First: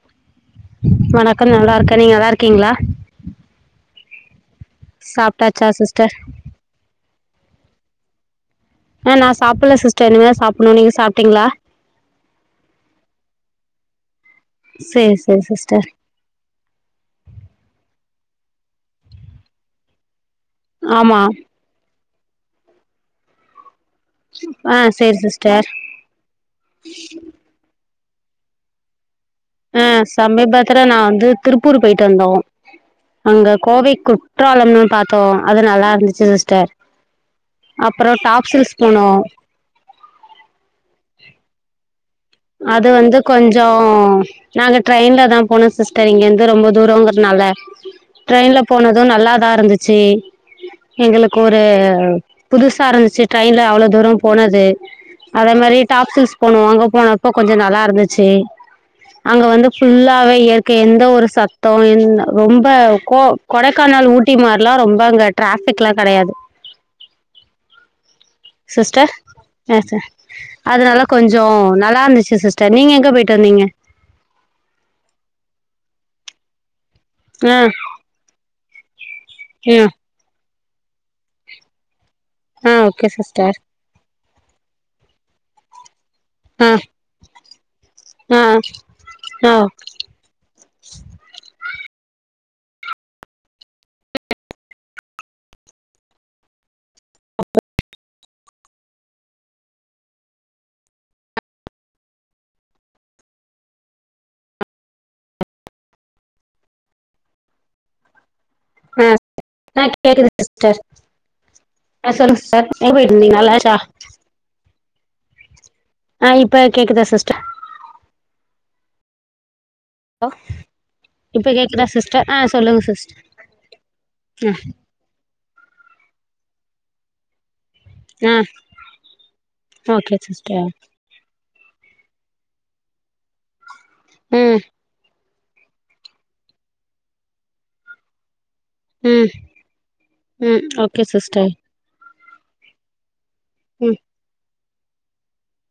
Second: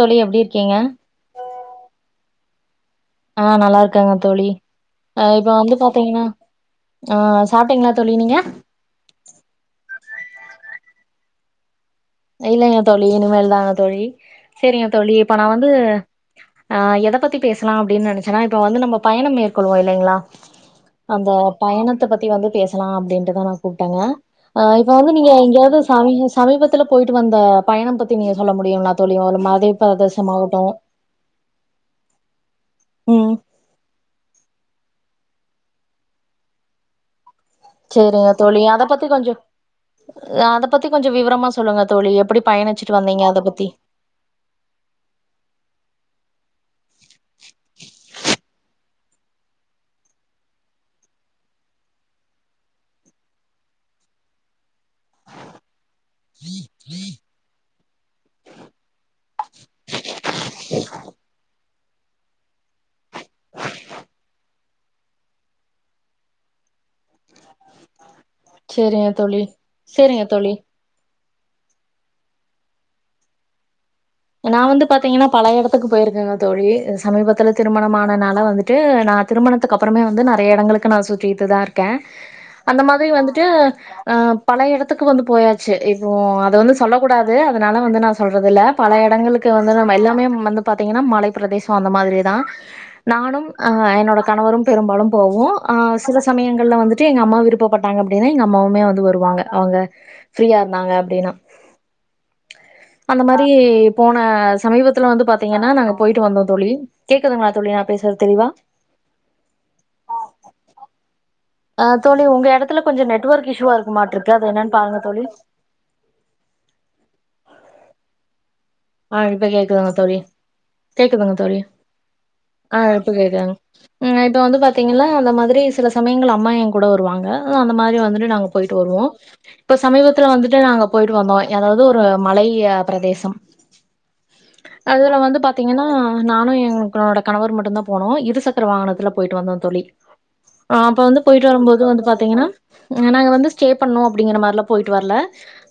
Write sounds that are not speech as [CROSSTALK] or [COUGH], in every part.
தோழி எப்டி இரு வணக்கம் நல்லா இருக்கே நீங்க நல்லா இருக்கீங்ளா இருக்காங்க தோழி அ இப்ப சாப்ட்டாச்சா வந்து சிஸ்டர் பாத்தீங்கன்னா ஆ சாப்டீங்களா தோழி நீங்க சாப்பணு நீங்க சாப்டீங்களா இல்லைங்க தோழி இனிமேல் தாங்க தோழி சரிங்க தோழி சேரி இப்ப சேரி நான் வந்து சிஸ்டர் ஆ எதை பத்தி பேசலா அப்படின்னு நினைக்க அதா இப்ப வந்து நம்ம பயணம் மேற்கொள்வோ இல்லைங்களா ஆமா அந்த பயணத்த பத்தி தி வந்து பேசலா அப்டிட்டுதா நா கூப்டேங்க ஆ இப்ப வந்து சேரி நீங்க சிஸ்டர் எங்கையாவது ச சமீபத்தி தில போயிட்டு வந்த பயணம் பத்தி நீங்க சொல்ல முடியுங்லா தோழி மலை ஆ பிரதேசமாகட்டு சமீபத்துல நா வந்து திருப்பூர் போயிட்டு வந்தோ ம் அங்க கோவை குற்றாலம்னு பாத்தோ அது நல்லா இருந்துச்சு சிஸ்டர் அப்புறோ சேரிங்க தோழி டாப்சில்ஸ் அத பத்தி போனோ கொஞ்சோ அத பத்தி கொஞ்சோ விவரமா சொல்லுங்க தோழி எப்டி அது பயணிச்சுட்டு வந்து வந்தீங்க அத பத்தி கொஞ்சோ நாங்க ட்ரெயின்ல தான் போனோ சிஸ்டர் இங்கருந்து ரொம்ப தூரங்கறனால ல ட்ரெயின்ல போனது நல்லாதா இருந்துச்சு எங்களுக்கு ஒரு புதுசா இருந்துச்சு ட்ரெயின்ல அவ்வள தூர போனது அதே மாரி டாப்சில்ஸ் போனோ அங்க போன நல்லா இருந்துச்சு அங்க வந்து ஃபுல்லாவே இயற்கை எந்த ஒரு சத் தோ எந் ரொம்ப கொ கொடைக்கானல் ஊட்டி மார் லா ரொம்ப அங்க டிராஃபிக்லா கெடையாது சேரிங்க சிஸ்டர் தோழி அ ச சேரிங்க தோழி அதனால கொஞ்சோ நல்லா இருந்ச்சு சிஸ்டர் நீங்க எங்க போய்ட்டு வந்திங்க நா வந்து பாத்திங்கனா பல எடத்துக்கு போயிருக்கங்க தோழி சமீபத்துல ஆ திருமணம் ஆனனால வந்துட் டு நா திருமணத்துக்கு ம் அப்புறமே வந்து நறைய எடங்களுக்கு நா சுற்றிட்டுதா இருக்க ஆ அந்த ஓகே மாதிரி வந்துட்டு சிஸ்டர் அ பல எடத்துக்கு வந்து போயாச்சு இப்போ அது ஆ வந்து சொல்லகூடாது னாலா வந்து நா ஆ சொல்றதில்ல பல எடங்களுக்கு ஆ வந்து ஆ நாம எல்லாமே வந்து பாத்திங்கனா மலை பிரதே ச அந்த மாதிரி தா நானும் அ என்னோட கணவரும் பெரும்பாலும் போவோ சில சமயங்கள்ல வந்து ட்டு எங்க அம்மா விருப்பப்பட்டாங்க அப் டினா எங்க அம்மாவுமே வந்து வருவாங்க அவங்க ஃப்ரீயா இருந்தாங்க அப்டினா அந்த மாதி ரி போன சமீபத்துல வந்து பாத்திங்கனா நாங்க போய்ட்டு வந்தோ தோழி கேக்குதுங்ளா தோழி நா பேசறது தெளிவா ஆ ஆ கேக்குது சிஸ்டர் ஆ தோழி சொல்லுங்க உங்க சிஸ்டர் எடத்துல எங்க கொஞ்ச போயிட்டு நெட் இருந்தீங்க ஒர்க் நல்லாச்சா இஷ்யுவா இருக்குமாட்ருக்கு அது என்னன் பாருங்க தோழி ஆ இப்ப கேக்குது சிஸ்டர் ஆ இப்ப கேக்குதுங்க தோழி ஹலோ கேக்குதுங்க இப்ப தோழி கேக்குதா சிஸ்டர் ஆ சொல்லுங்க இப்ப சிஸ்டர் கேக்குது ஆ இப்ப வந்து ம் பாத்திங்கனா அந்த மாதிரி சில சமயங்கள் அம்மா எங் கூட வருவாங்க அந்த மாதிரி வந்துட்டு ஆ நாங்க போய்ட்டு வருவோ இப்ப ஓகே சமீபத்துல வந்துட்டு சிஸ்டர் நாங்க போய்ட்டு வந்தோ எதாவுது ஒரு மலை ய பிரதேசம் ம் அதுல வந்து பாத் திங்கனா நானு எங்களோட கணவர் மட்டுந்தா போனோ இரு சக் க்கரவாகனத்துல ம் போயிட்டு வந்தோ தோழி ம் அப்ப ஓகே வந்து போயிட்டு சிஸ்டர் வரும்போது வந்து பாத்திங்கனா நாங்க வந்து ஸ்டே ம் பண்ணு அப்டிங்கிற மாரிலா போய்ட்டு வர்ல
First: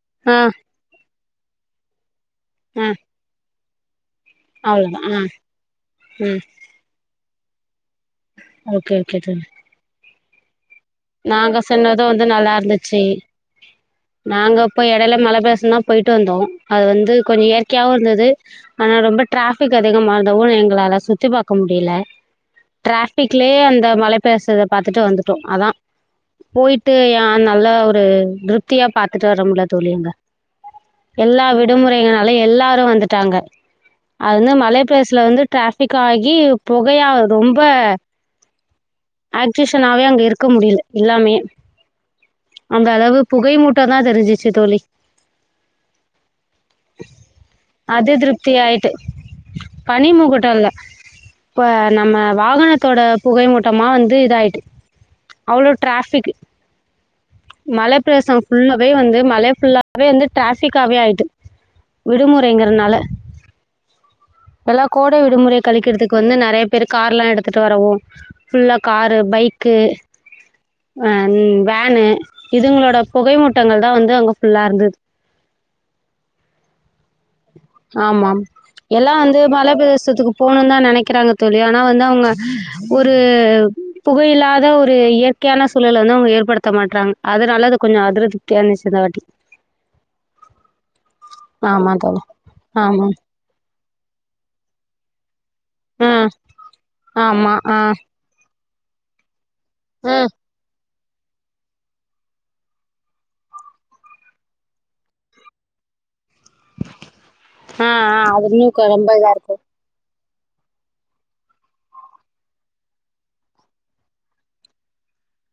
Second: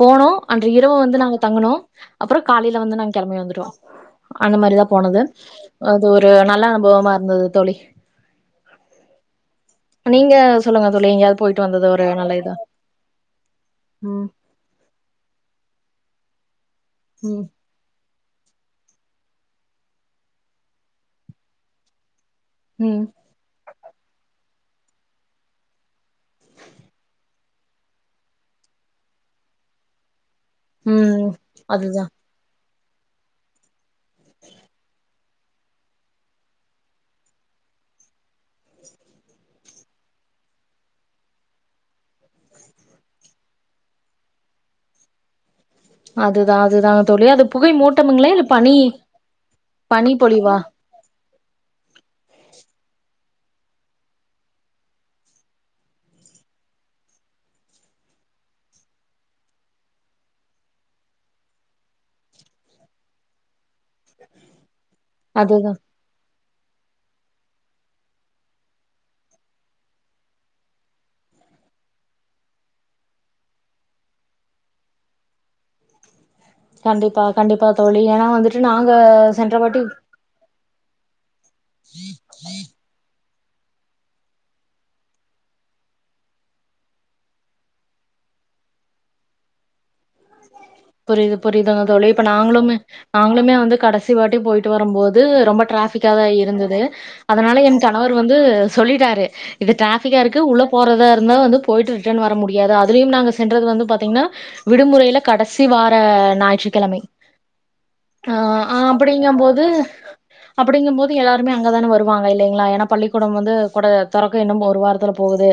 போனோ ஆ அன்று இரவு வந்து நாங்க தங்குனோ அப்பற காலைல ஆ வந்து நாங்க கெளம்பி வந்துட்டோ அந்த மாரிதா அவ்ளோதா ஆ போனது அது ஒரு ம் நல்ல அனுபவமா இருந்தது தோழி ஓகே ஓகே தோழி நீங்க சொல்லுங்க தோழி எங்கயாவது நாங்க போயிட்டு வந்தது சென்னது ஒரு வந்து நல்ல நல்லா இதா இருந்துச்சி ம் நாங்க இப்ப எடைல மலப்பிரதேசந்தா போய் ட்டு வந்தோ அது வந்து கொஞ்ச ம் இயற்கையாவு இருந்துது ஆனா ரொம்ப டிராஃபிக் அதிகமா இருந்தவு எங்களால சுத்தி பாக்க முடியல ம் டிராஃபிக்லேயே அந்த மலை பிரதேசத பாத்துட்டு வந்துட்டோ அதா போயிட்டு ஏ நல்லா ஒரு திருப்தியா பாத்துட்டு வர முடில தோழி அங்க ம் எல்லா அதுதா விடுமுறைகளனாலு எல்லாரு வந்துட்டாங்க அது வந்து மலை பிரதேசதுல வந்து டிராஃபிக் ஆகி புகையா ரொம்ப ஆக்டிஷனாவே அங்க இருக்க முடில இல்லாமயே அந்த அளவு புகை மூட்ட தா தெரிஞ்சிச்சு தோழி அதுதா அதுதா தோழி அது புகை அது மூட்டமுங்ளா இல்ல திருப்தி பனி ஆயிட்டு பனி முகட்ட இல்ல இப்ப நம்ம வாகனத்தோட புகை மூட்டமா வந்து இதாயிட்டு அவ்ளோ டிராஃபிக் மலைப்பிரதேச ஃபுல்லாவே வந்து மலே ஃபுல்லாவே வந்து டிராஃபிக்காவே ஆயிட்டு விடுமுறைங்கறனால எல்லா கோடை விடுமுறைய அதுதா கழிக்கிறதுக்கு வந்து நறையா பேரு கார்லா எடுத்துட்டு வரவு ஃபுல்லா காரு பைக்கு அ ன் வேனு இதுங்களோட புகை மூட்டங்கள் தா வந்து அங்க ஃபுல்லா இருந்துது கண்டிப்பா கண்டிப்பா தோழி ஏன்னா ஆமாம் வந்துட்டு நாங்க எல்லா வந்து சென்ற மல வாட்டி பிரதேசத்துக்கு போகணுன் தா நெனைக் கிறாங்க தோழி ஆனா வந்து அவங்க ஒரு புகயில்லாத ஒரு இயற்க்யான சூலல வந்து அவுங்க ஏற்படுத்த மாட்றாங்க அதுனால அது கொஞ்சொ அதுறது தியார்னிஷ் இந்த வாட்டி புரிய்து புரிய்தங்க தோழி இப்ப நாங்ளுமே ஆமாம் நாங்ளுமே வந்து கடஸ் சிவாட்டி போயிட்டு வரம்போது ரொம்ப ஆ ட்ராபிக்கா தா இருந்தது ஆமாம் அதனால ஆ என் கணவர் வந்து சொல்லிட்டாரு இது ஆ ட்ரேஃபிக்கா இருக்கு உள்ள போறத இருந்த வந்து போயிட்டு ரிட்டன் வர முடியாது அதுலியும் நாங்க சென்றது வந்து பாத்தீங்னா விடுமுறைல கடசி வார ஞாயிற்றுக்கெழமை ஆ ஆ அ அது இன்னும் ரொம்ப இதாக இருக்கும் அப்படிங்கபோது அப்படிங்கம்போது எல்லாருமே அங்க தான வருவாங்க இல்லைங்ளா ஏனா பள்ளிக்கூடம் வந்து கொட தொறக்க இன்னும் ஒரு வாரத்துல போகுது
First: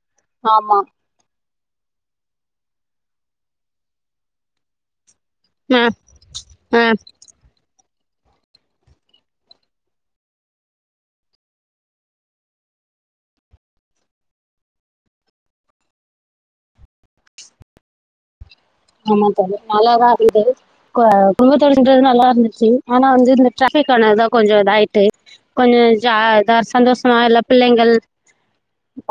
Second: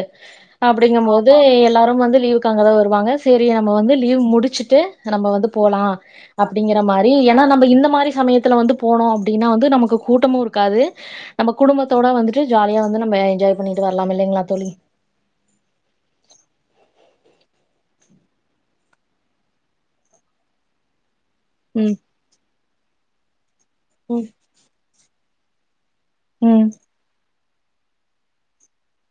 ஆமாம் அப்டிங்கம்போது எல்லாரும் வந்து லீவுக்கு அங்க தா வருவாங்க சேரி நம்ம வந்து லீவ் முடுச்சுட்டு நம்ப வந்து போலா ஆ அப்டிங்கிற ஆ மாரி ஏன்னா நம்ப இந்த மாரி சமயத்துல வந்து போனோ அப்டினா வந்து நமக்கு கூட்டமும் இருக்காது நம்ப குடுமத்தோட வந்துட்டு ஜாலியா வந்து நம்ப என்ஜாய் பண்ணிட்டு வர்லாம் இல்லைங்ளா தோழி ஆமா தோழி மல தா [UNINTELLIGIBLE] [UNINTELLIGIBLE] ம் சென்றது நல்லார்ந்துச்சு ஆனா வந்து இந்த ட்ரபிக் ஆனதுதா ம் கொஞ்சொ இதாயிட்டு கொஞ்ச ஜா த ம் சந்தோசமா எல்லா பிள்ளைங்கள்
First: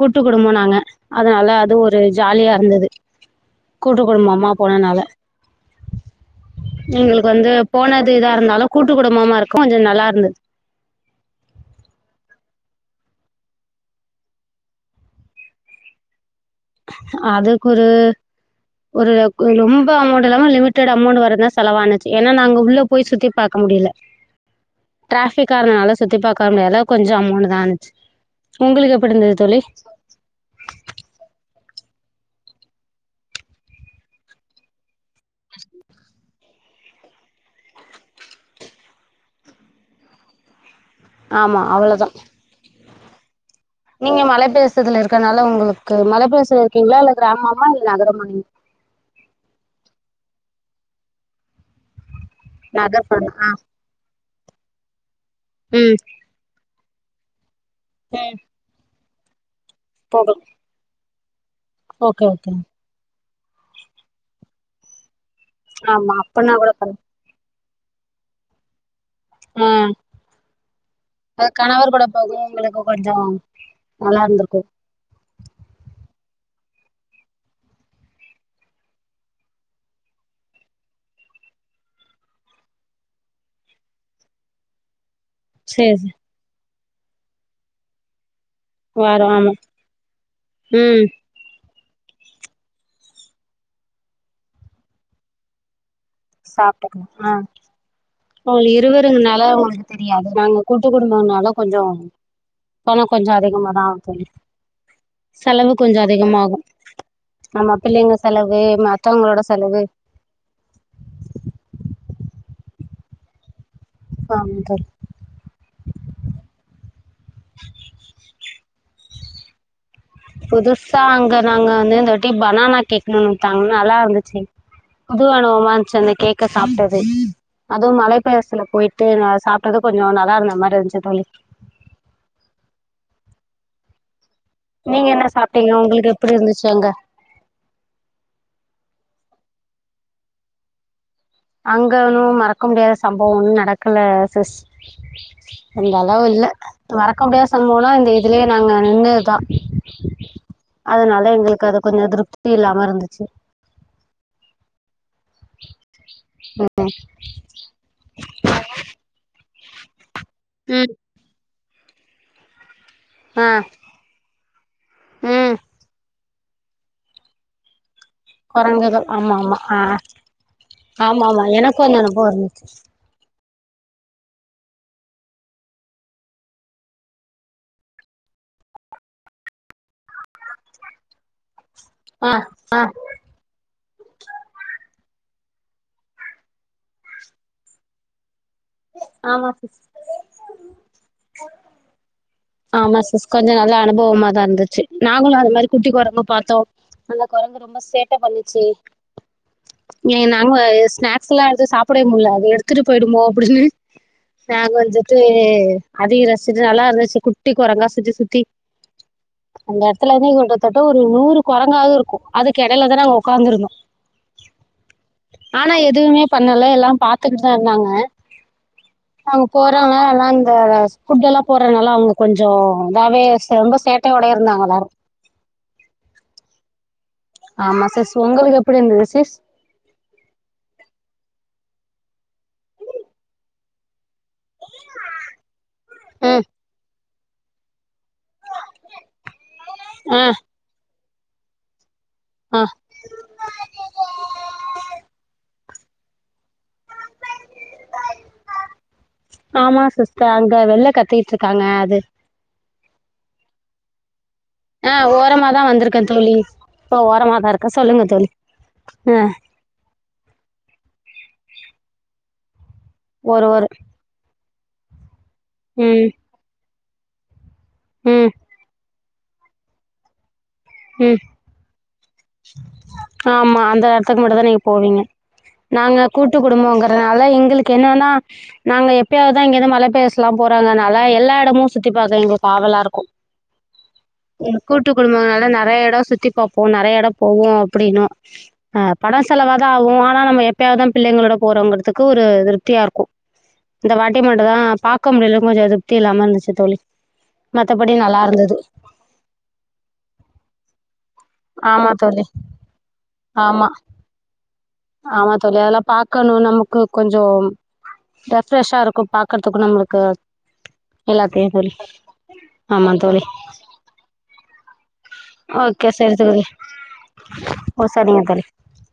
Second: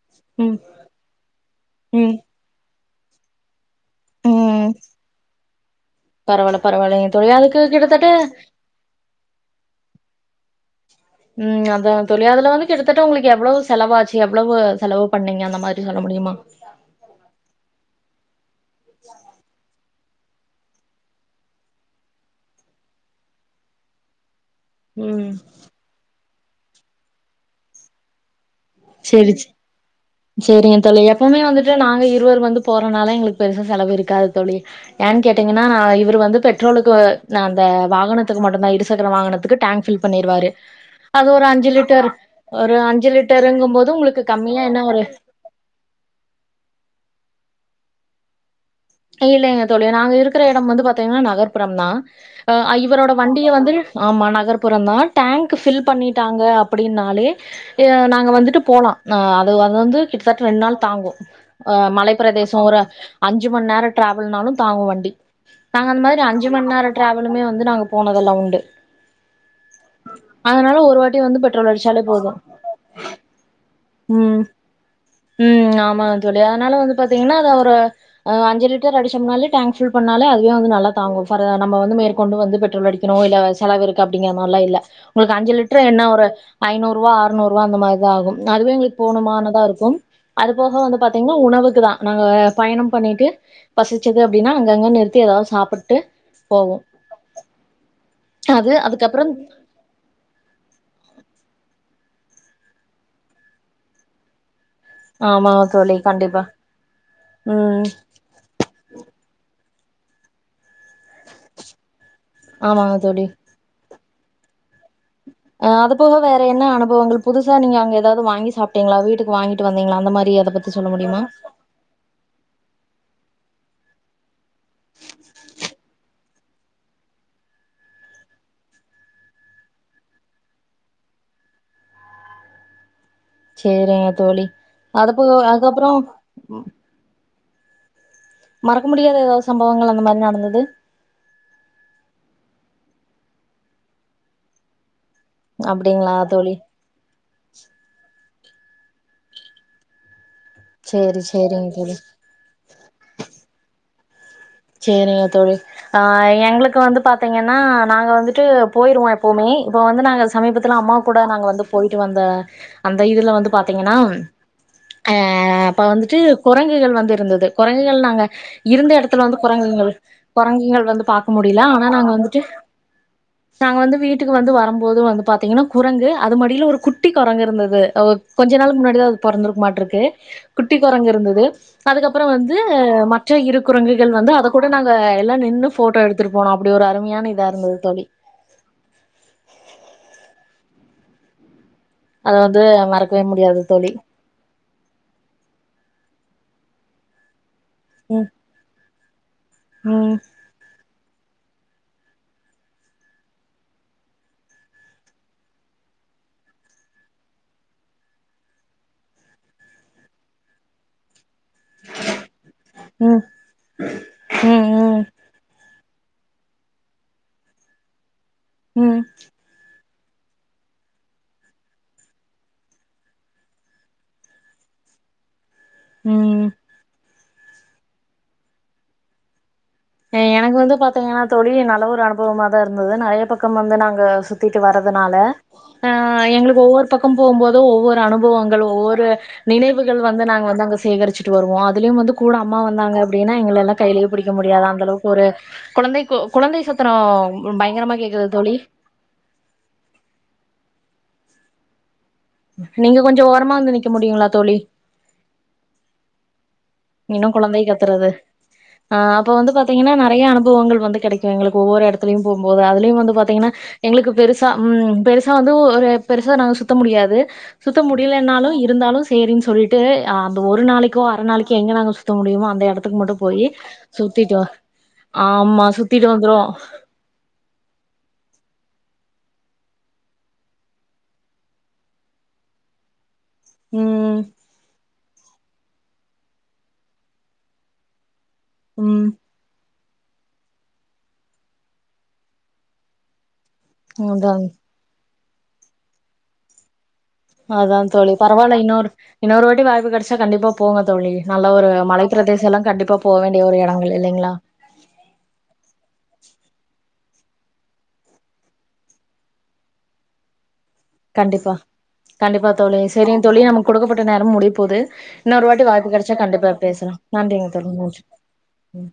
கூட்டு குடும்போ ம் நாங்க அதனால அது ஒரு ம் ஜாலியா அருந்தது கூட்டு குடு ம் போனனால [INAUDIBLE] பரவால்லைங்க எங்களுக் தோழி வந்து அதுக்கு கிட்டத்தட்ட போனது இதா இருந்தாலு கூட்டு குடும்மமா இருக்கு [UNINTELLIGIBLE] நல்லா இருந்துச் ம் அதா தோழி அதுல வந்து கிட்டத்தட்ட உங்ளுக்கு எவ்ளோ செலவாச்சி எவ்ளவு செலவு பண்ணீங்க அந்த மாரி சொல்ல முடியுமா அதக் ஒரு ஒரு அக் கு ரொம் அமோண்ட் எல்லாம லிமிடடா அமோண்ட் வரந்தா செலவானுச் ஏன்னா நாங்க உள்ள போய் சுத்தி பாக்க முடிய்ல ம் ட்ராஃபிக்கா இருந்னால சுத்தி பாக்க வர் முடியால கொஞ்ச அமோண்டு தா ஆனுச்சு உங்களுக்கு எப்டி இருந்தது சேரிச் தோழி சேரிங்க தோழி எப்பவுமே வந்துட் நாங்க இருவர் வந்து போறனால எங்ளுக் பெருசா செலவு இருக்காது தோழி ஏன் கேட்டீங்கனா இவுர் வந்து பெட் ட்ரோலுக்குவ நா அந்த வாகனத்துக்கு மட்டுந்தா இருசக்கர வாகனத்துக்கு டேங்க் ஃபில் பண்ணிருவாரு அது ஒரு ஆமா அஞ்சி அவ்ளோதா லிட்டர் ஒரு அஞ்சு லிட்டருங்ம நீங்க மல பேசதுல இருக்கனால உங்குளுக்கு மல பேசுல இருக்கீங்ளா இல்ல கிராமம் மா இல் நகரமா நீங் இல்லைக தோழி நாங்க இருக்குற எ டம் வந்து பாத்தீங்னா நகர்புறம் தா அ இவரோட நகர்புறம் வண்டிய ஆ வந்து ஆமா நகர்புறந்தா டேங்க் ஃபில் ம் பண்ணிட்டாங்க அப்படின்னாலே நாங்க ம் வந்துட்டு போலா அது அது வந்து போகலாம் கிட்த்தட்ட ரெண் நாள் தாங்கு அ ஓகே ஓகே மலைபிரதேசொ ஒரு அஞ்சு மண் நேரொ ட்ராவெல்னாலு தாங்கு வண்டி நாங்க அந்த ஆமா மாதுரி அஞ்சு அப்பனா மண் கூட நேர பரவா ட்ராவலுமே வந்து நாங்க போனதெல்லா உண்டு ம் அதனால ஒரு வாட்டி வந்து பெட்ரோல் கணவர் கூட அடிச்சாலே போகு போதும் ஒங்குளுக்கு கொஞ்சொ ம் நல்லார்ந்துருக்கு ம் ஆமாங்க தோழி அதனால வந்து பாத்தீங்கன்னா அத ஒரு அஞ்சுலிட்டர் அடிச்சம்னாலே டேங்க் ஃபுல் பண்ணாலே அதுவே வந்து நல்லா தாங்கு ஃபரு நம்ம வந்து மேற்கொண்டு வந்து பெட்ரோல் அடிக்கணு வெள்ள வேர் செலவிருக்கு அப்டிங்கிற மார் லா இல்ல ஒங்ளுக்கு அஞ்சு லிட்ரு சரி என்ன சரி ஒரு ஐநூறுவா அறுநூறுவா அந்த மாரிதா ஆகு அதுவே எங்ளுக் வரோம் ஆமா போணுமானதா இருக்கு அது போக வந்து ம் பாத்தீங்னா உணவுக்கு தா நாங்க பயணம் பண்ணிட்டு பசிச்சிது அப்டினா அங்கங்க நிற்த்தி ஏதாவ்து சாப்புட்டு போவோ சாப்ட்டுக்னு அ அவள் அது அதுக்கப்புறம் இருவருங்னால ஒங்களுக் தெரியாது நாங்க கூட்டு குடும்பனால கொஞ்ச பண கொஞ்ச அதிகமா தா ஆவு தோழி ஆமா செலவு தோழி கொஞ்ச கண்டிப்பா அதிகமாகு நம்ம ம் பிள்ளைங்க செலவு மத்தவுங்ளோட செலவு ஆமாங்க தோழி ஆம் தோழி ஆ அது போக வேற என்ன அனுபவங்கள் புதுசா நீங்க அங்க ஏதாவது வாங்கி சாப்ட்டீங்களா வீட்டுக்கு வாங்கிட்டு வந் புதுசா அங்க நாங்க வந்து இந்தவாட்டி பனானா கேக்னு குடுத்தாங்க நல்லா இருந்துச்சு புது அனுபவமா இருந்துச்சி அந்த கேக்க சாப்ட்டது அதுவும் மலைப்பயசுல போயிட்டு நா சாப்ட்டது கொஞ்ச நல்லா இருந்த மாரி இருந்துச்சு தோழி சேரிங்க தோழி நீங்கள் அதுபோ என்ன சாப்பிட்டீங்க அதுக்கப்றோ உங்களுக்கு எப்படி இருந்துச்சு அங்கே மறக்க முடியாத ஏதாவது சம்பவங்கள் அந்த மாரி நடந்தது அங்க ஒன்னு மறக்க முடியாத சம்பவோ ஒன்னு நடக்கல சிஸ் அப்டிங்களா அந்தளவு இல்ல தோழி மறக்க முடியாத சம்போவோனா இந்த இதுலயே நாங்க நின்னதுதா சேரி அதனால எங்களுக்கு சேரிங்க அது தோழி கொஞ்சோ திருப்தி இல்லாம இருந்துச்சு சேரிங்க தோழி ஆ எங்களுக்கு வந்து பாத்தீங்கன்னா நாங்க வந்துட்டு போய்ருவோ எப்போவுமே இப்ப வந்து நாங்க சமீபத்துல ம் அம்மா கூட நாங்க வந்து போய்ட்டு வந்த அந்த இதுல ஆ வந்து பாத்தீங்கன்னா ஆ ம் அப்ப வந்துட்டு கொரங்குகள் வந்து இருந்தது கொரங்குகள் நாங்க இருந்த குரங்குகள் எடத் வந்து ஆமாம் ஆமாம் ஆ கொரங்குங்கள் கொரங்குங்கள் வந்து ஆமாம் பாக்க ஆமாம் முடில எனக்கும் ஆனா அந்த நாங்க அனுபவம் வந்துட்டு இருந்துச்சு நாங்க வந்து வீட்டுக்கு வந்து வரம்போது வந்து பாத்தீங்கன்னா குரங்கு அது மடில ஒரு குட்டி கொரங்கு இருந்தது கொஞ்ச நாளுக்கு முன்னாடிதா அது பொறந்துருக்க மாட்ருக்கு குட்டி கொரங்கு இருந்தது அதுக்கப்றோ ஆ வந்து மற்ற இரு கள் வந்து அத கூட நாங்க எல்லா நின்னு ஃபோட்டோ எடுத்துட்டு போனோ அப்டி ஒரு அருமையான இதா இருந்தது தோழி ஆமா சிஸ் அத வந்து ஆமா மறக்கவே சிஸ் கொஞ்சோ முடியாது நல்ல தோழி அனுபவமாதா இருந்துச்சு நாங்களு அது மாரி குட்டி கொரங்க பாத் தோ அந்த கொரங்கு ரொம்ப சேட்ட ம் பண்ணுச்சு ம் இனி நாங்க ஸ்நாக்ஸ் எல்லா எடுத்து சாப்டவே முடில அது எடுத்துட்டு போய்டுமோ அப்டின்னு ஸ்நாக்க வச்சுட்டு அதயு ரசிச்சுட்டு நல்லா இருந்துச்சு குட் குட்டி கொரங்கா சுத்தி சுத்தி அந்த எடத்துல வந்து கிட்டத்தட்ட ஒரு நூறு கொரங்காது இருக்கு அதுக்கெடைல தா நாங்க ம் ஒக்காந்துருந்தோ ம் ஆனா எது துவுமே பண்ணல எல்லா பாத்துக்கிட்டுதா இருந்தாங்க ம் வர்றவங்க எல்லா இந்த ஃபுட் எல்லா போட்றனால அவுங்க கொஞ்சோ‌ இதாவே சே ரொம்ப சேட்டயோடயே இருந்தாங்க எல்லாரு ம் ஆமா சிஸ் உங்களுக்கு எப்டி இருந்தது சிஸ் ஆ எனக்கு வந்து பாத்தீங்கன்னா தோழி நல்ல ஒரு அனுபவமாதா‌ இருந்தது நெறைய பக்கம் வந்து நாங்க சுத்திட்டு வரதுனால ஆ ம் எங்களுக்கு ஒவ்வொரு பக்கோ‌ போம்போது ஒவ்வொரு அனுபவங்கள் ஒவ்வொரு நினைவுகள் ஆ வந்து நாங்க வந்து அங்க சேகரிச்சுட்டு வருவோ அதுலயு வந்து கூட ஆ அம்மா வந்தாங்க அப்டின்னா எங்களயெல்லா கையிலயே புடிக்க முடியாது அளவுக்கு ஒரு குழந்தை கொ குழந்தை சத்துரோ பயங்கரமா கேக்குது தோழி ஆமா சிஸ்டர் அங்க வெள்ள கத்திட்டு இருக்காங்க அது நீங்க கொஞ்சோ ஓரமா வந்து நிக்க முடியுங்களா தோழி ஆ ஓரமாதா வந்துருக்க தோழி இப்ப இன்னு ஓரமாதா குழந்தை இருக்கே சொல்லுங்க கத்துறது தோழி ஆ அப்போ வந்து பாத்தீங்கன்னா நெறைய அனுபவங்கள் வந்து கெடைக்கு எங்களுக்கு ஒவ்வொரு எடத்துலயு போம்போது அதுலயு வந்து ஒரு பாத்தீங்கன்னா ஒரு எங்களுக்கு பெருசா ம் பெருசா வந்து ஒரு ம் பெருசா நாங்க சுத்த முடியாது சுத்த ம் முடிலன்னாலு இருந்தாலு சேரின்னு சொல்லிட்டு அந்த ஒரு நாளைக்கோ ம் அர நாளைக் கி எங்க நாங்க சுத்த முடியுமோ அந்த எடத்துக்கு மட்டு போயி ஆமா அந்த எடத்துக்கு சுத்திட்டு மட்டுந்தா ஆமா சுத்திட்டு வந்துருவோ குடும்போங்கிறதுனால எங்களுக்கு என்னன்னா நாங்க எப்பயாதுதா இங்கருந்து மல ப்லேஸ்லா போறாங்கனால எல்லா எடமூ சுத்தி பாக்க எங்ளுக்கு ஆவலா இருக்கு ம் ம் கூட்டு குடும்பங்களால நெறைய எடோ சுத்தி பாப்போம் நெறைய எடோ போவோ அப்டின்னோ ம் பணோ செலவ் ஆவும் ‌ஆனா நம்ம எப்பயாது தா பிள்ளைங்ளோட போறோங்கிறதுக்கு ஒரு விருத்தியா இருக்கு இந்த வாட்டி அதான் மட்டு தா பாக்க முடிலனு கொஞ்சோ திருப்தி இல்லாம இருந்துச்சு தோழி அதான் ‌ மத்தபடி தோழி நல்லா இருந்தது பரவால்ல இன்னொரு இன்னொரு வாட்டி வாய்ப்பு கெடைச்சா கண்டிப்பா போங்க தோழி, நல்ல ஒரு ஆமா மலை தோழி பிரதேச எல்லா கண்டிப்பா போக வேண்டிய ஒரு ஆமா எடங்கள் இல்லைங்களா. ஆமா தோழி அதெல்லா பாக்கணு நமக்கு கொஞ்சோம் ரெஃப்ரெஷ்ஷா இருக்கும் பாக்றதுக்கும் நம்ளுக்கு கண்டிப்பா கண்டிப்பா தோழி சரிங்க தோழி நமக்கு கொடுக்கப்பட்ட நேரமும் முடிய போது இன்னொரு வாட்டி ஓகே வாய்ப்பு கிடைச்சா சரி தோழி கண்டிப்பா பேசுலா நன்றிங்க தோழி ஓ நன்றி சரிங்க தோழி ம்